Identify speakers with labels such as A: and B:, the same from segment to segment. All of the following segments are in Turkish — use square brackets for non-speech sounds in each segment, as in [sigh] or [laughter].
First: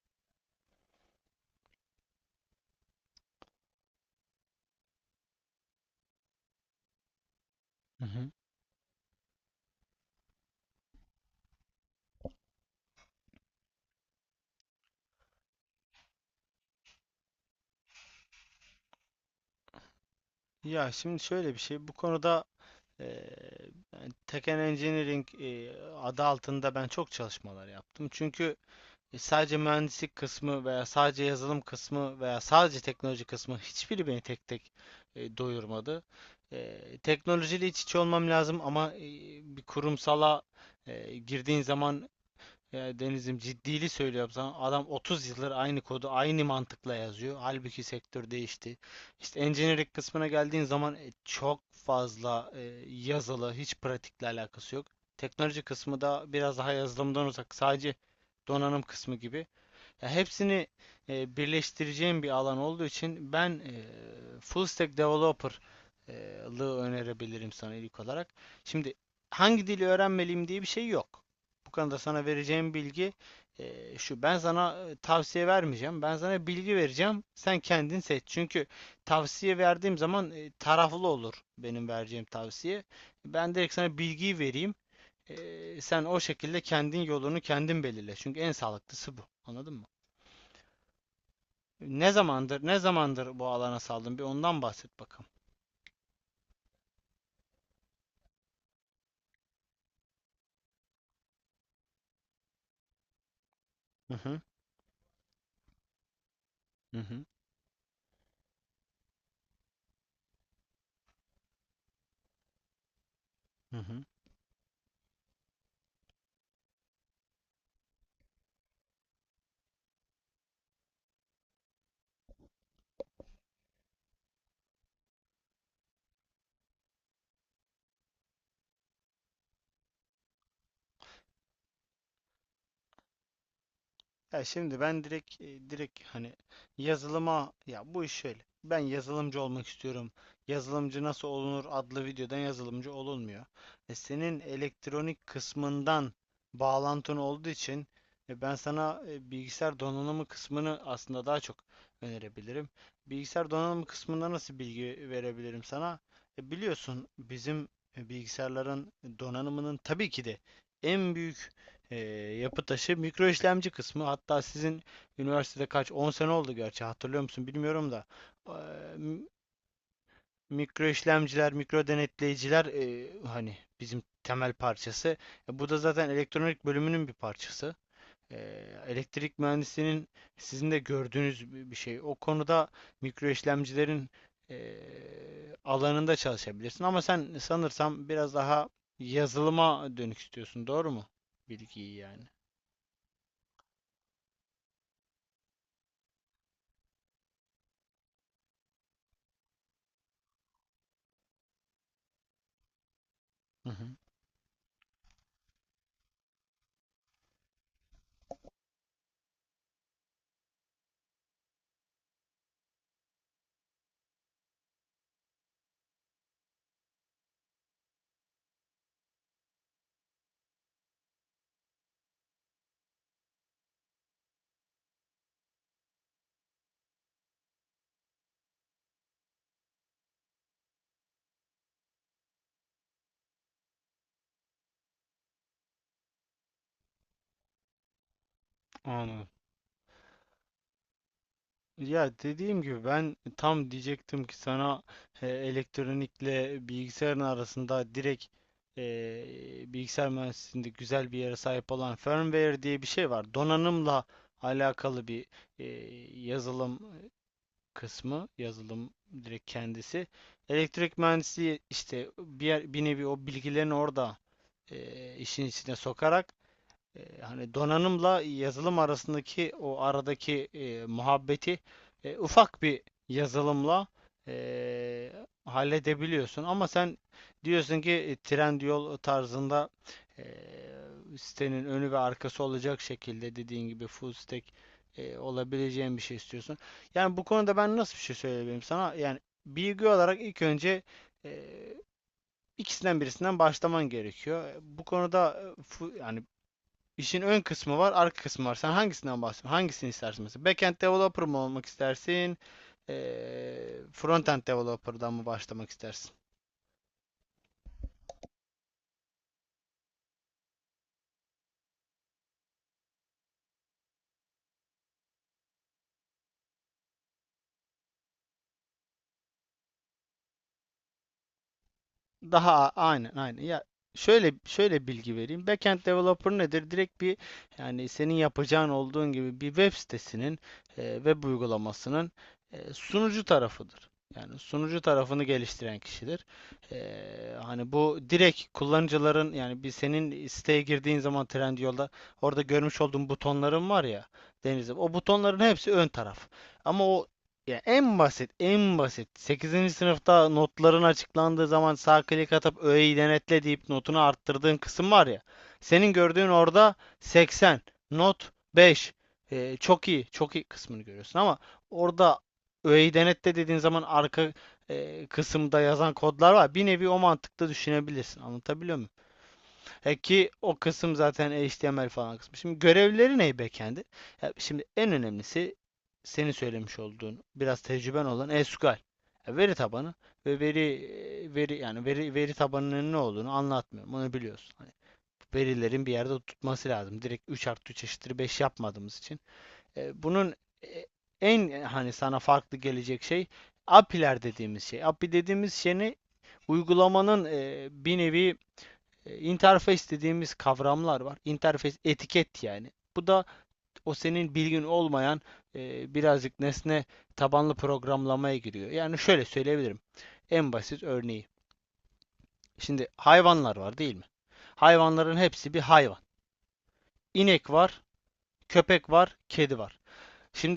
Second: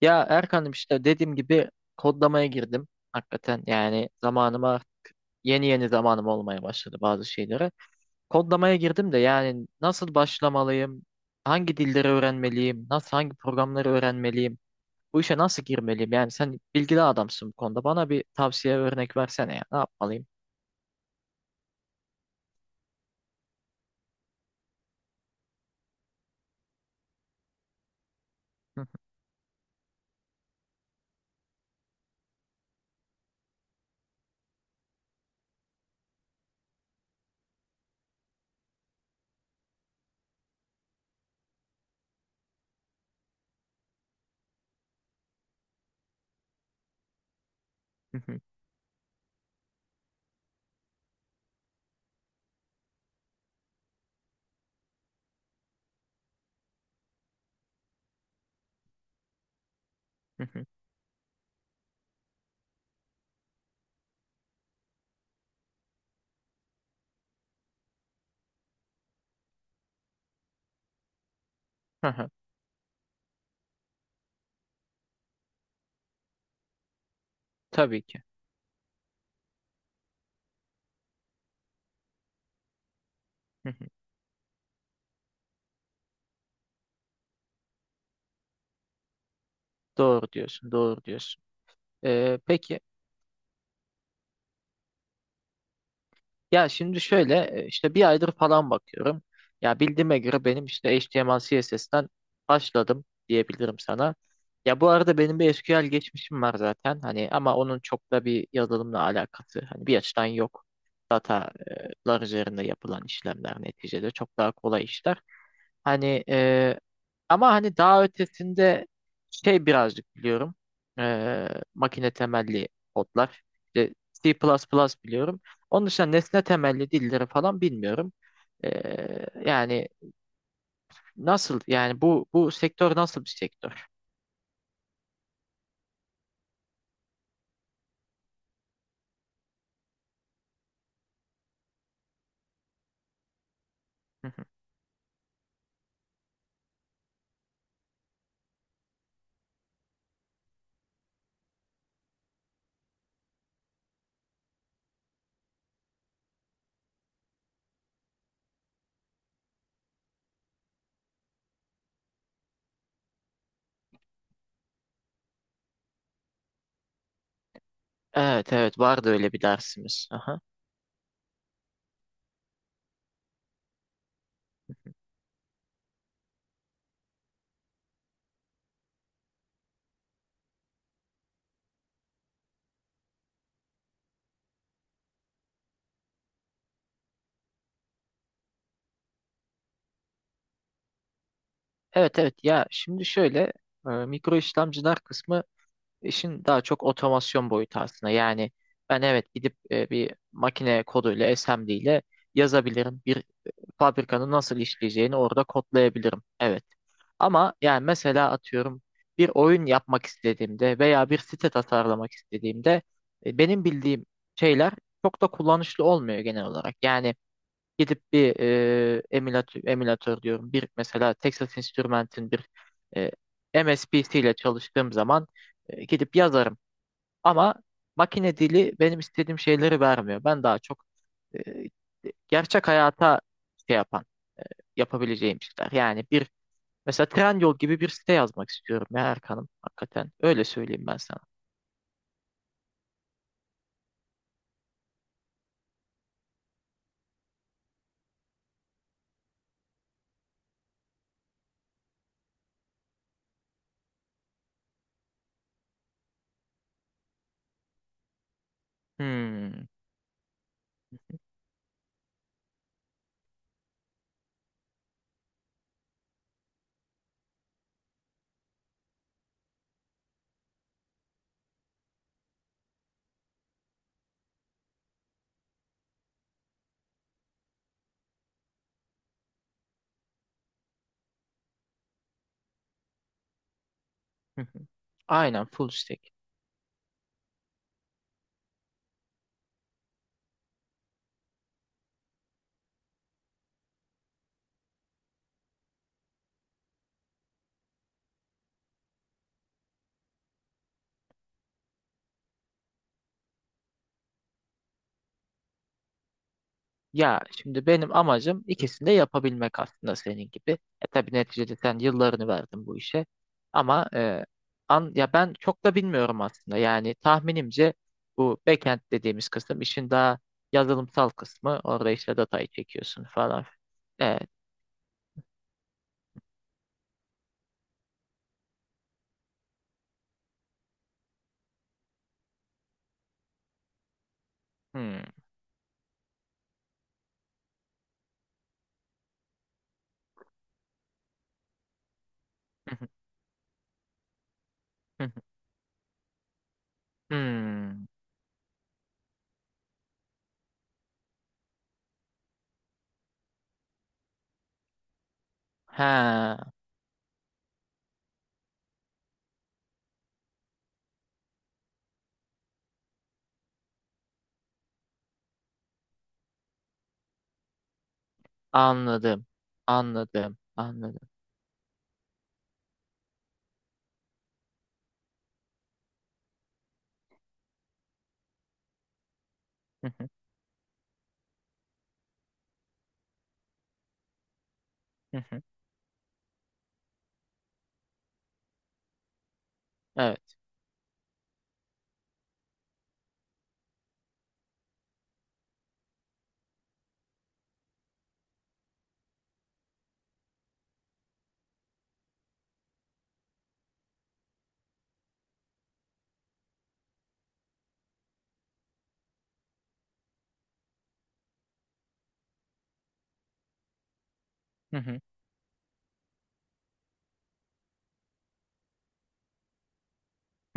A: Ya Erkan'ım işte dediğim gibi kodlamaya girdim. Hakikaten yani zamanıma yeni yeni zamanım olmaya başladı bazı şeylere.
B: Hı hı.
A: Kodlamaya girdim de yani nasıl başlamalıyım? Hangi dilleri öğrenmeliyim? Nasıl hangi programları öğrenmeliyim? Bu işe nasıl girmeliyim? Yani sen bilgili adamsın bu konuda. Bana bir tavsiye örnek versene ya. Ne yapmalıyım?
B: Ya şimdi şöyle bir şey, bu konuda eee Tekken Engineering, adı altında ben çok çalışmalar yaptım. Çünkü sadece mühendislik kısmı veya sadece yazılım kısmı veya sadece teknoloji kısmı hiçbiri beni tek tek doyurmadı. Teknolojiyle iç içe olmam lazım ama bir kurumsala girdiğin zaman. Ya Deniz'im ciddili söylüyorum sana. Adam 30 yıldır aynı kodu aynı mantıkla yazıyor. Halbuki sektör değişti. İşte engineering kısmına geldiğin zaman çok fazla yazılı, hiç pratikle alakası yok. Teknoloji kısmı da biraz daha yazılımdan uzak. Sadece donanım kısmı gibi. Ya hepsini birleştireceğim bir alan olduğu için ben full stack developerlığı önerebilirim sana ilk olarak. Şimdi hangi dili öğrenmeliyim diye bir şey yok. Bu konuda sana
A: [laughs]
B: vereceğim bilgi şu. Ben sana tavsiye vermeyeceğim. Ben sana bilgi vereceğim. Sen kendin
A: Tabii
B: seç.
A: ki.
B: Çünkü tavsiye verdiğim zaman taraflı olur benim vereceğim tavsiye. Ben direkt sana
A: [laughs]
B: bilgiyi vereyim. Sen o şekilde kendin yolunu kendin belirle. Çünkü en sağlıklısı bu. Anladın mı?
A: Doğru diyorsun, doğru diyorsun.
B: Ne
A: Ee,
B: zamandır ne
A: peki
B: zamandır bu alana saldın? Bir ondan bahset bakalım.
A: Ya şimdi şöyle işte bir aydır falan bakıyorum. Ya bildiğime göre benim işte HTML CSS'ten başladım diyebilirim
B: Hı
A: sana.
B: hı.
A: Ya bu arada benim bir SQL geçmişim var
B: Hı
A: zaten.
B: hı.
A: Hani ama onun çok da bir yazılımla alakası hani bir açıdan yok. Datalar üzerinde yapılan işlemler
B: Hı hı.
A: neticede çok daha kolay işler. Hani e, ama hani daha ötesinde şey birazcık biliyorum. E, Makine temelli kodlar. İşte C++ biliyorum. Onun dışında nesne temelli dilleri falan bilmiyorum. Yani nasıl yani bu sektör nasıl bir sektör?
B: Ya şimdi ben direkt hani yazılıma, ya bu iş şöyle. Ben yazılımcı olmak istiyorum. Yazılımcı nasıl olunur adlı videodan yazılımcı olunmuyor. E,
A: Hı
B: senin
A: hı.
B: elektronik kısmından bağlantın olduğu için ben sana bilgisayar donanımı kısmını aslında daha çok önerebilirim. Bilgisayar donanımı kısmında nasıl bilgi verebilirim sana? Biliyorsun bizim bilgisayarların donanımının tabii ki de en büyük ee, yapı taşı mikro işlemci kısmı, hatta sizin üniversitede kaç 10 sene oldu gerçi, hatırlıyor musun bilmiyorum da. Ee,
A: Evet evet, vardı öyle bir dersimiz. Aha.
B: mikro işlemciler, mikro denetleyiciler, hani bizim temel parçası. Bu da zaten elektronik bölümünün bir parçası. Elektrik mühendisliğinin sizin de gördüğünüz bir şey o konuda. Mikro işlemcilerin e, alanında çalışabilirsin ama sen sanırsam biraz daha yazılıma dönük istiyorsun, doğru mu bilgiyi
A: Evet
B: yani?
A: evet, ya şimdi şöyle, mikro işlemciler kısmı işin daha çok otomasyon boyutu aslında. Yani ben evet gidip bir makine koduyla SMD ile yazabilirim. Bir
B: Hı hı.
A: fabrikanın nasıl işleyeceğini orada kodlayabilirim. Evet. Ama yani mesela atıyorum bir oyun yapmak istediğimde veya bir site tasarlamak istediğimde benim bildiğim şeyler çok da kullanışlı olmuyor genel olarak. Yani gidip bir emülatör, emülatör diyorum, bir mesela Texas Instruments'in bir e, MSPC ile çalıştığım zaman gidip yazarım. Ama makine dili benim istediğim şeyleri vermiyor. Ben daha çok e, gerçek hayata şey yapan, yapabileceğim şeyler. Yani bir, mesela Trendyol gibi bir site yazmak istiyorum ya
B: Anladım.
A: Erkan'ım, hakikaten. Öyle söyleyeyim ben sana.
B: Ya dediğim gibi ben tam diyecektim ki sana elektronikle bilgisayarın arasında direkt bilgisayar mühendisliğinde güzel bir yere sahip olan firmware diye bir şey var. Donanımla alakalı bir e, yazılım kısmı, yazılım direkt
A: Hmm.
B: kendisi. Elektrik mühendisliği işte bir nevi o bilgilerini orada işin içine sokarak. Hani donanımla yazılım arasındaki o aradaki muhabbeti ufak bir yazılımla e, halledebiliyorsun. Ama sen diyorsun ki Trendyol tarzında e, sitenin önü ve arkası olacak şekilde, dediğin gibi full stack
A: [laughs] Aynen, full
B: olabileceğin
A: stack.
B: bir şey istiyorsun. Yani bu konuda ben nasıl bir şey söyleyebilirim sana? Yani bilgi olarak ilk önce e, ikisinden birisinden başlaman gerekiyor. Bu konuda yani, İşin ön kısmı var, arka kısmı var. Sen hangisinden bahsediyorsun? Hangisini istersin mesela? Backend developer mı olmak istersin? Frontend developer'dan mı başlamak istersin?
A: Ya şimdi benim amacım ikisini de yapabilmek aslında senin gibi. E tabii neticede sen yıllarını verdin bu işe. Ama ya ben çok da bilmiyorum aslında. Yani tahminimce bu backend dediğimiz kısım işin daha yazılımsal kısmı. Orada işte datayı
B: Daha
A: çekiyorsun
B: aynen, aynen.
A: falan.
B: Ya
A: Evet.
B: şöyle şöyle bilgi vereyim. Backend developer nedir? Direkt bir, yani senin yapacağın olduğun gibi bir web sitesinin web uygulamasının sunucu tarafıdır. Yani sunucu
A: Hmm.
B: tarafını geliştiren kişidir. E, hani bu direkt kullanıcıların, yani bir senin siteye girdiğin zaman Trendyol'da orada görmüş olduğun butonların var ya Deniz'im. O butonların
A: [laughs]
B: hepsi ön taraf. Ama o ya,
A: Hmm.
B: en basit, en basit. Sekizinci sınıfta notların açıklandığı zaman sağ klik atıp öğeyi denetle deyip notunu arttırdığın kısım var ya. Senin gördüğün
A: He,
B: orada 80, not 5, çok iyi, çok iyi kısmını görüyorsun ama orada öğeyi denetle dediğin zaman arka kısımda yazan kodlar var. Bir nevi o mantıkta düşünebilirsin. Anlatabiliyor muyum?
A: anladım.
B: Ki
A: Anladım.
B: o kısım
A: Anladım.
B: zaten HTML falan kısmı. Şimdi görevleri ne backend'i? Ya şimdi en önemlisi senin söylemiş olduğun biraz tecrüben olan SQL. Ya veri
A: Hı
B: tabanı
A: hı,
B: ve veri e, veri yani veri veri tabanının ne olduğunu anlatmıyorum. Onu biliyorsun. Hani
A: hı hı.
B: verilerin bir yerde tutması lazım. Direkt 3 artı 3 eşittir 5 yapmadığımız için. Bunun
A: Evet.
B: e, en hani sana farklı gelecek şey, API'ler dediğimiz şey. API dediğimiz şey ne? Uygulamanın bir nevi interface dediğimiz kavramlar var. Interface etiket yani. Bu da o senin bilgin olmayan birazcık nesne tabanlı programlamaya giriyor. Yani şöyle söyleyebilirim. En basit örneği. Şimdi hayvanlar var değil mi?
A: Hı hı,
B: Hayvanların hepsi bir hayvan. İnek var, köpek var, kedi var.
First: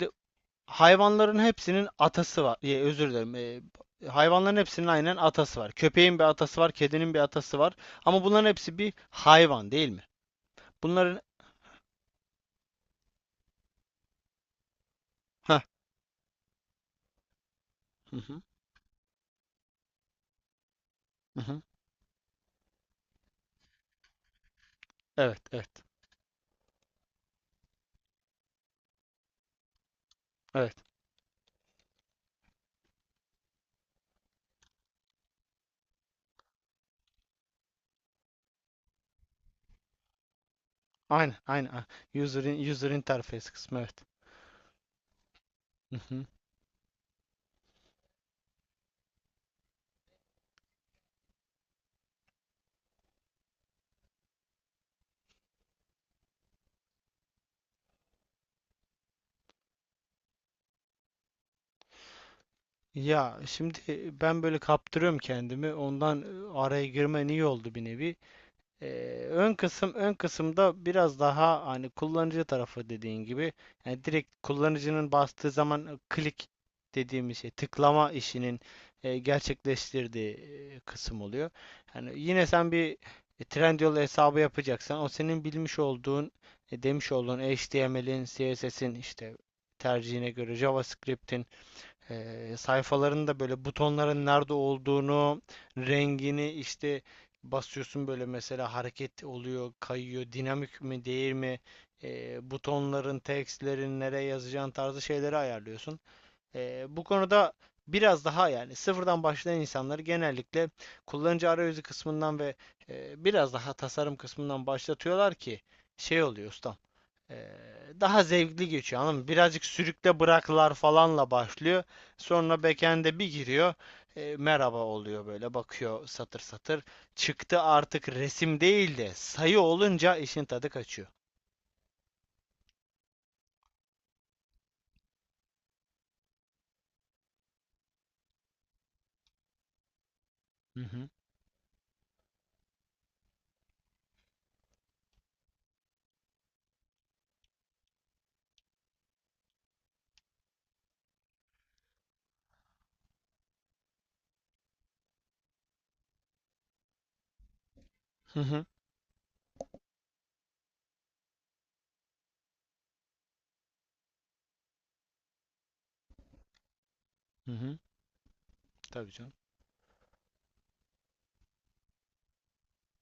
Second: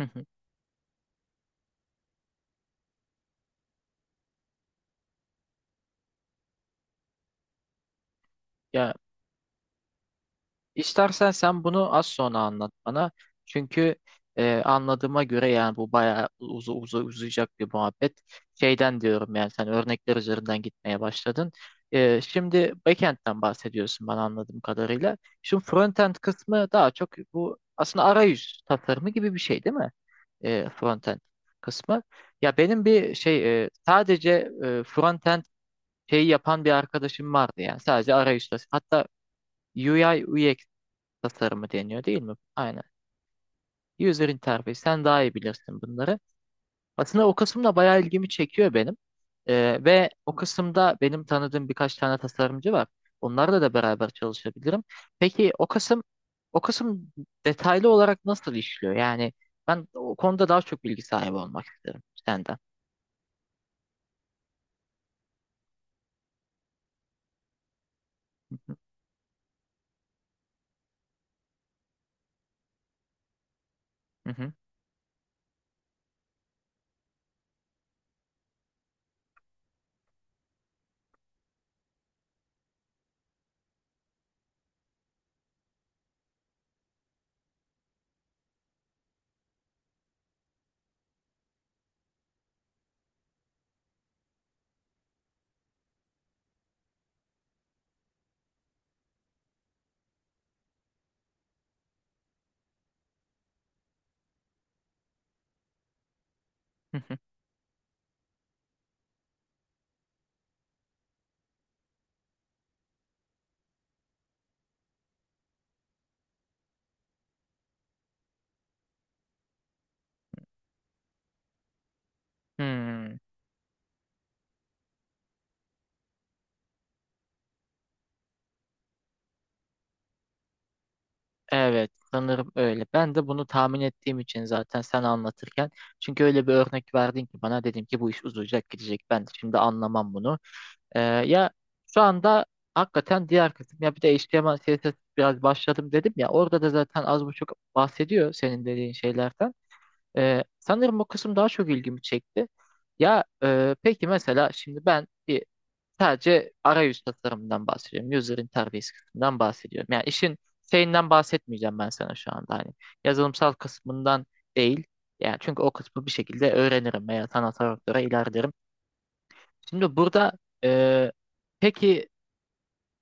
A: hı hı.
B: hayvanların hepsinin atası var. Ya, özür dilerim. Hayvanların hepsinin aynen atası var. Köpeğin bir atası var, kedinin bir atası var. Ama bunların hepsi bir
A: Ya,
B: hayvan değil mi? Bunların...
A: İstersen sen bunu az sonra anlat bana. Çünkü anladığıma göre
B: Heh,
A: yani bu bayağı uzayacak bir
B: hı
A: muhabbet.
B: hı,
A: Şeyden diyorum, yani sen örnekler üzerinden gitmeye
B: hı
A: başladın.
B: hı.
A: Şimdi backend'den bahsediyorsun bana, anladığım kadarıyla.
B: Evet,
A: Şimdi
B: evet.
A: frontend kısmı daha çok bu aslında arayüz tasarımı gibi bir şey değil mi?
B: Evet.
A: Frontend kısmı. Ya benim bir şey, sadece frontend şeyi yapan bir arkadaşım vardı, yani sadece arayüz tasarımı. Hatta UI UX
B: Aynen,
A: tasarımı
B: aynen.
A: deniyor değil mi?
B: User, in-
A: Aynen.
B: user interface kısmı, evet.
A: User interface. Sen daha iyi bilirsin
B: Hı
A: bunları.
B: hı.
A: Aslında o kısım da bayağı ilgimi çekiyor benim. Ve o kısımda benim tanıdığım birkaç tane tasarımcı var. Onlarla da beraber çalışabilirim. Peki o kısım detaylı olarak nasıl işliyor? Yani ben o konuda daha çok bilgi sahibi olmak isterim senden.
B: Ya şimdi ben böyle kaptırıyorum kendimi. Ondan araya girmen iyi oldu bir nevi. Ön kısım, ön kısımda biraz daha hani kullanıcı tarafı dediğin gibi, yani direkt
A: Hı hı, hı hı,
B: kullanıcının bastığı zaman klik dediğimiz şey, tıklama işinin gerçekleştirdiği kısım oluyor. Yani yine sen bir Trendyol hesabı yapacaksan o senin bilmiş olduğun, demiş olduğun HTML'in, CSS'in, işte tercihine göre JavaScript'in, sayfaların da böyle butonların nerede olduğunu, rengini, işte basıyorsun, böyle mesela hareket oluyor, kayıyor, dinamik mi değil mi, butonların, tekstlerin nereye yazacağın tarzı şeyleri ayarlıyorsun. Eee,
A: hı
B: bu
A: hı.
B: konuda biraz daha, yani sıfırdan başlayan insanları genellikle kullanıcı arayüzü kısmından ve biraz daha tasarım kısmından başlatıyorlar ki şey oluyor Usta. Ee, daha zevkli geçiyor, anladın mı? Birazcık sürükle bıraklar falanla başlıyor. Sonra
A: Hmm.
B: backend'e bir giriyor. Merhaba oluyor, böyle bakıyor satır satır. Çıktı artık resim değil de sayı olunca işin tadı kaçıyor.
A: Evet, sanırım öyle. Ben de bunu tahmin ettiğim için zaten sen anlatırken. Çünkü öyle bir örnek verdin ki bana, dedim ki bu iş uzayacak gidecek. Ben de şimdi anlamam bunu.
B: Hı hı.
A: Ya şu anda hakikaten diğer kısım, ya bir de HTML CSS biraz başladım dedim ya, orada da zaten az buçuk bahsediyor senin dediğin şeylerden. Sanırım o kısım daha çok ilgimi çekti. Ya peki mesela şimdi ben bir, sadece arayüz tasarımından bahsediyorum. User
B: Hı hı.
A: interface kısmından bahsediyorum. Yani işin şeyinden bahsetmeyeceğim ben sana şu anda. Hani yazılımsal kısmından değil. Yani çünkü o kısmı bir şekilde öğrenirim veya
B: Hı
A: sanatsal
B: hı.
A: doktora ilerlerim.
B: Tabii canım.
A: Şimdi burada, e, peki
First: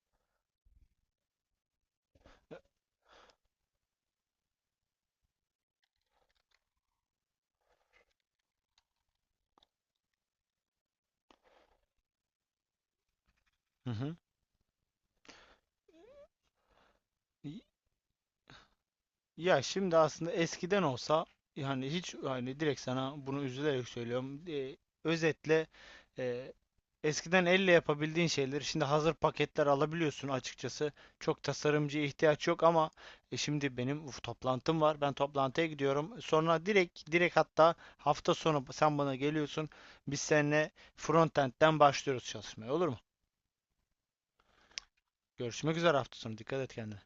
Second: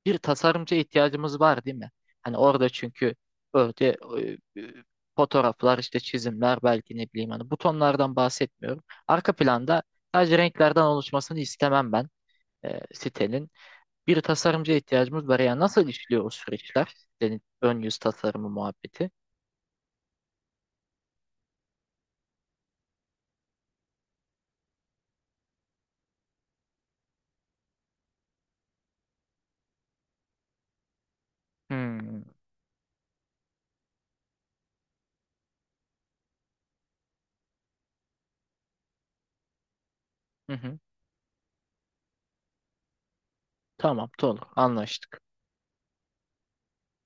A: bir tasarımcıya ihtiyacımız var değil mi? Hani orada çünkü öyle e, e, fotoğraflar işte, çizimler, belki ne bileyim, hani butonlardan bahsetmiyorum. Arka planda sadece renklerden oluşmasını istemem ben, sitenin
B: Hı
A: bir tasarımcıya ihtiyacımız var. Yani nasıl işliyor o süreçler? Yani
B: hı.
A: ön yüz tasarımı muhabbeti.
B: Ya şimdi aslında eskiden olsa, yani hiç hani direkt sana bunu üzülerek söylüyorum. Özetle, e, eskiden elle yapabildiğin şeyleri şimdi hazır paketler alabiliyorsun açıkçası. Çok tasarımcıya
A: Hmm.
B: ihtiyaç yok ama şimdi benim, uf, toplantım var. Ben toplantıya gidiyorum. Sonra direkt, hatta hafta sonu sen bana geliyorsun. Biz
A: Hı
B: seninle
A: hı.
B: frontend'den başlıyoruz çalışmaya, olur mu?
A: Tamam, olur. Anlaştık.
B: Görüşmek üzere hafta sonu. Dikkat et kendine.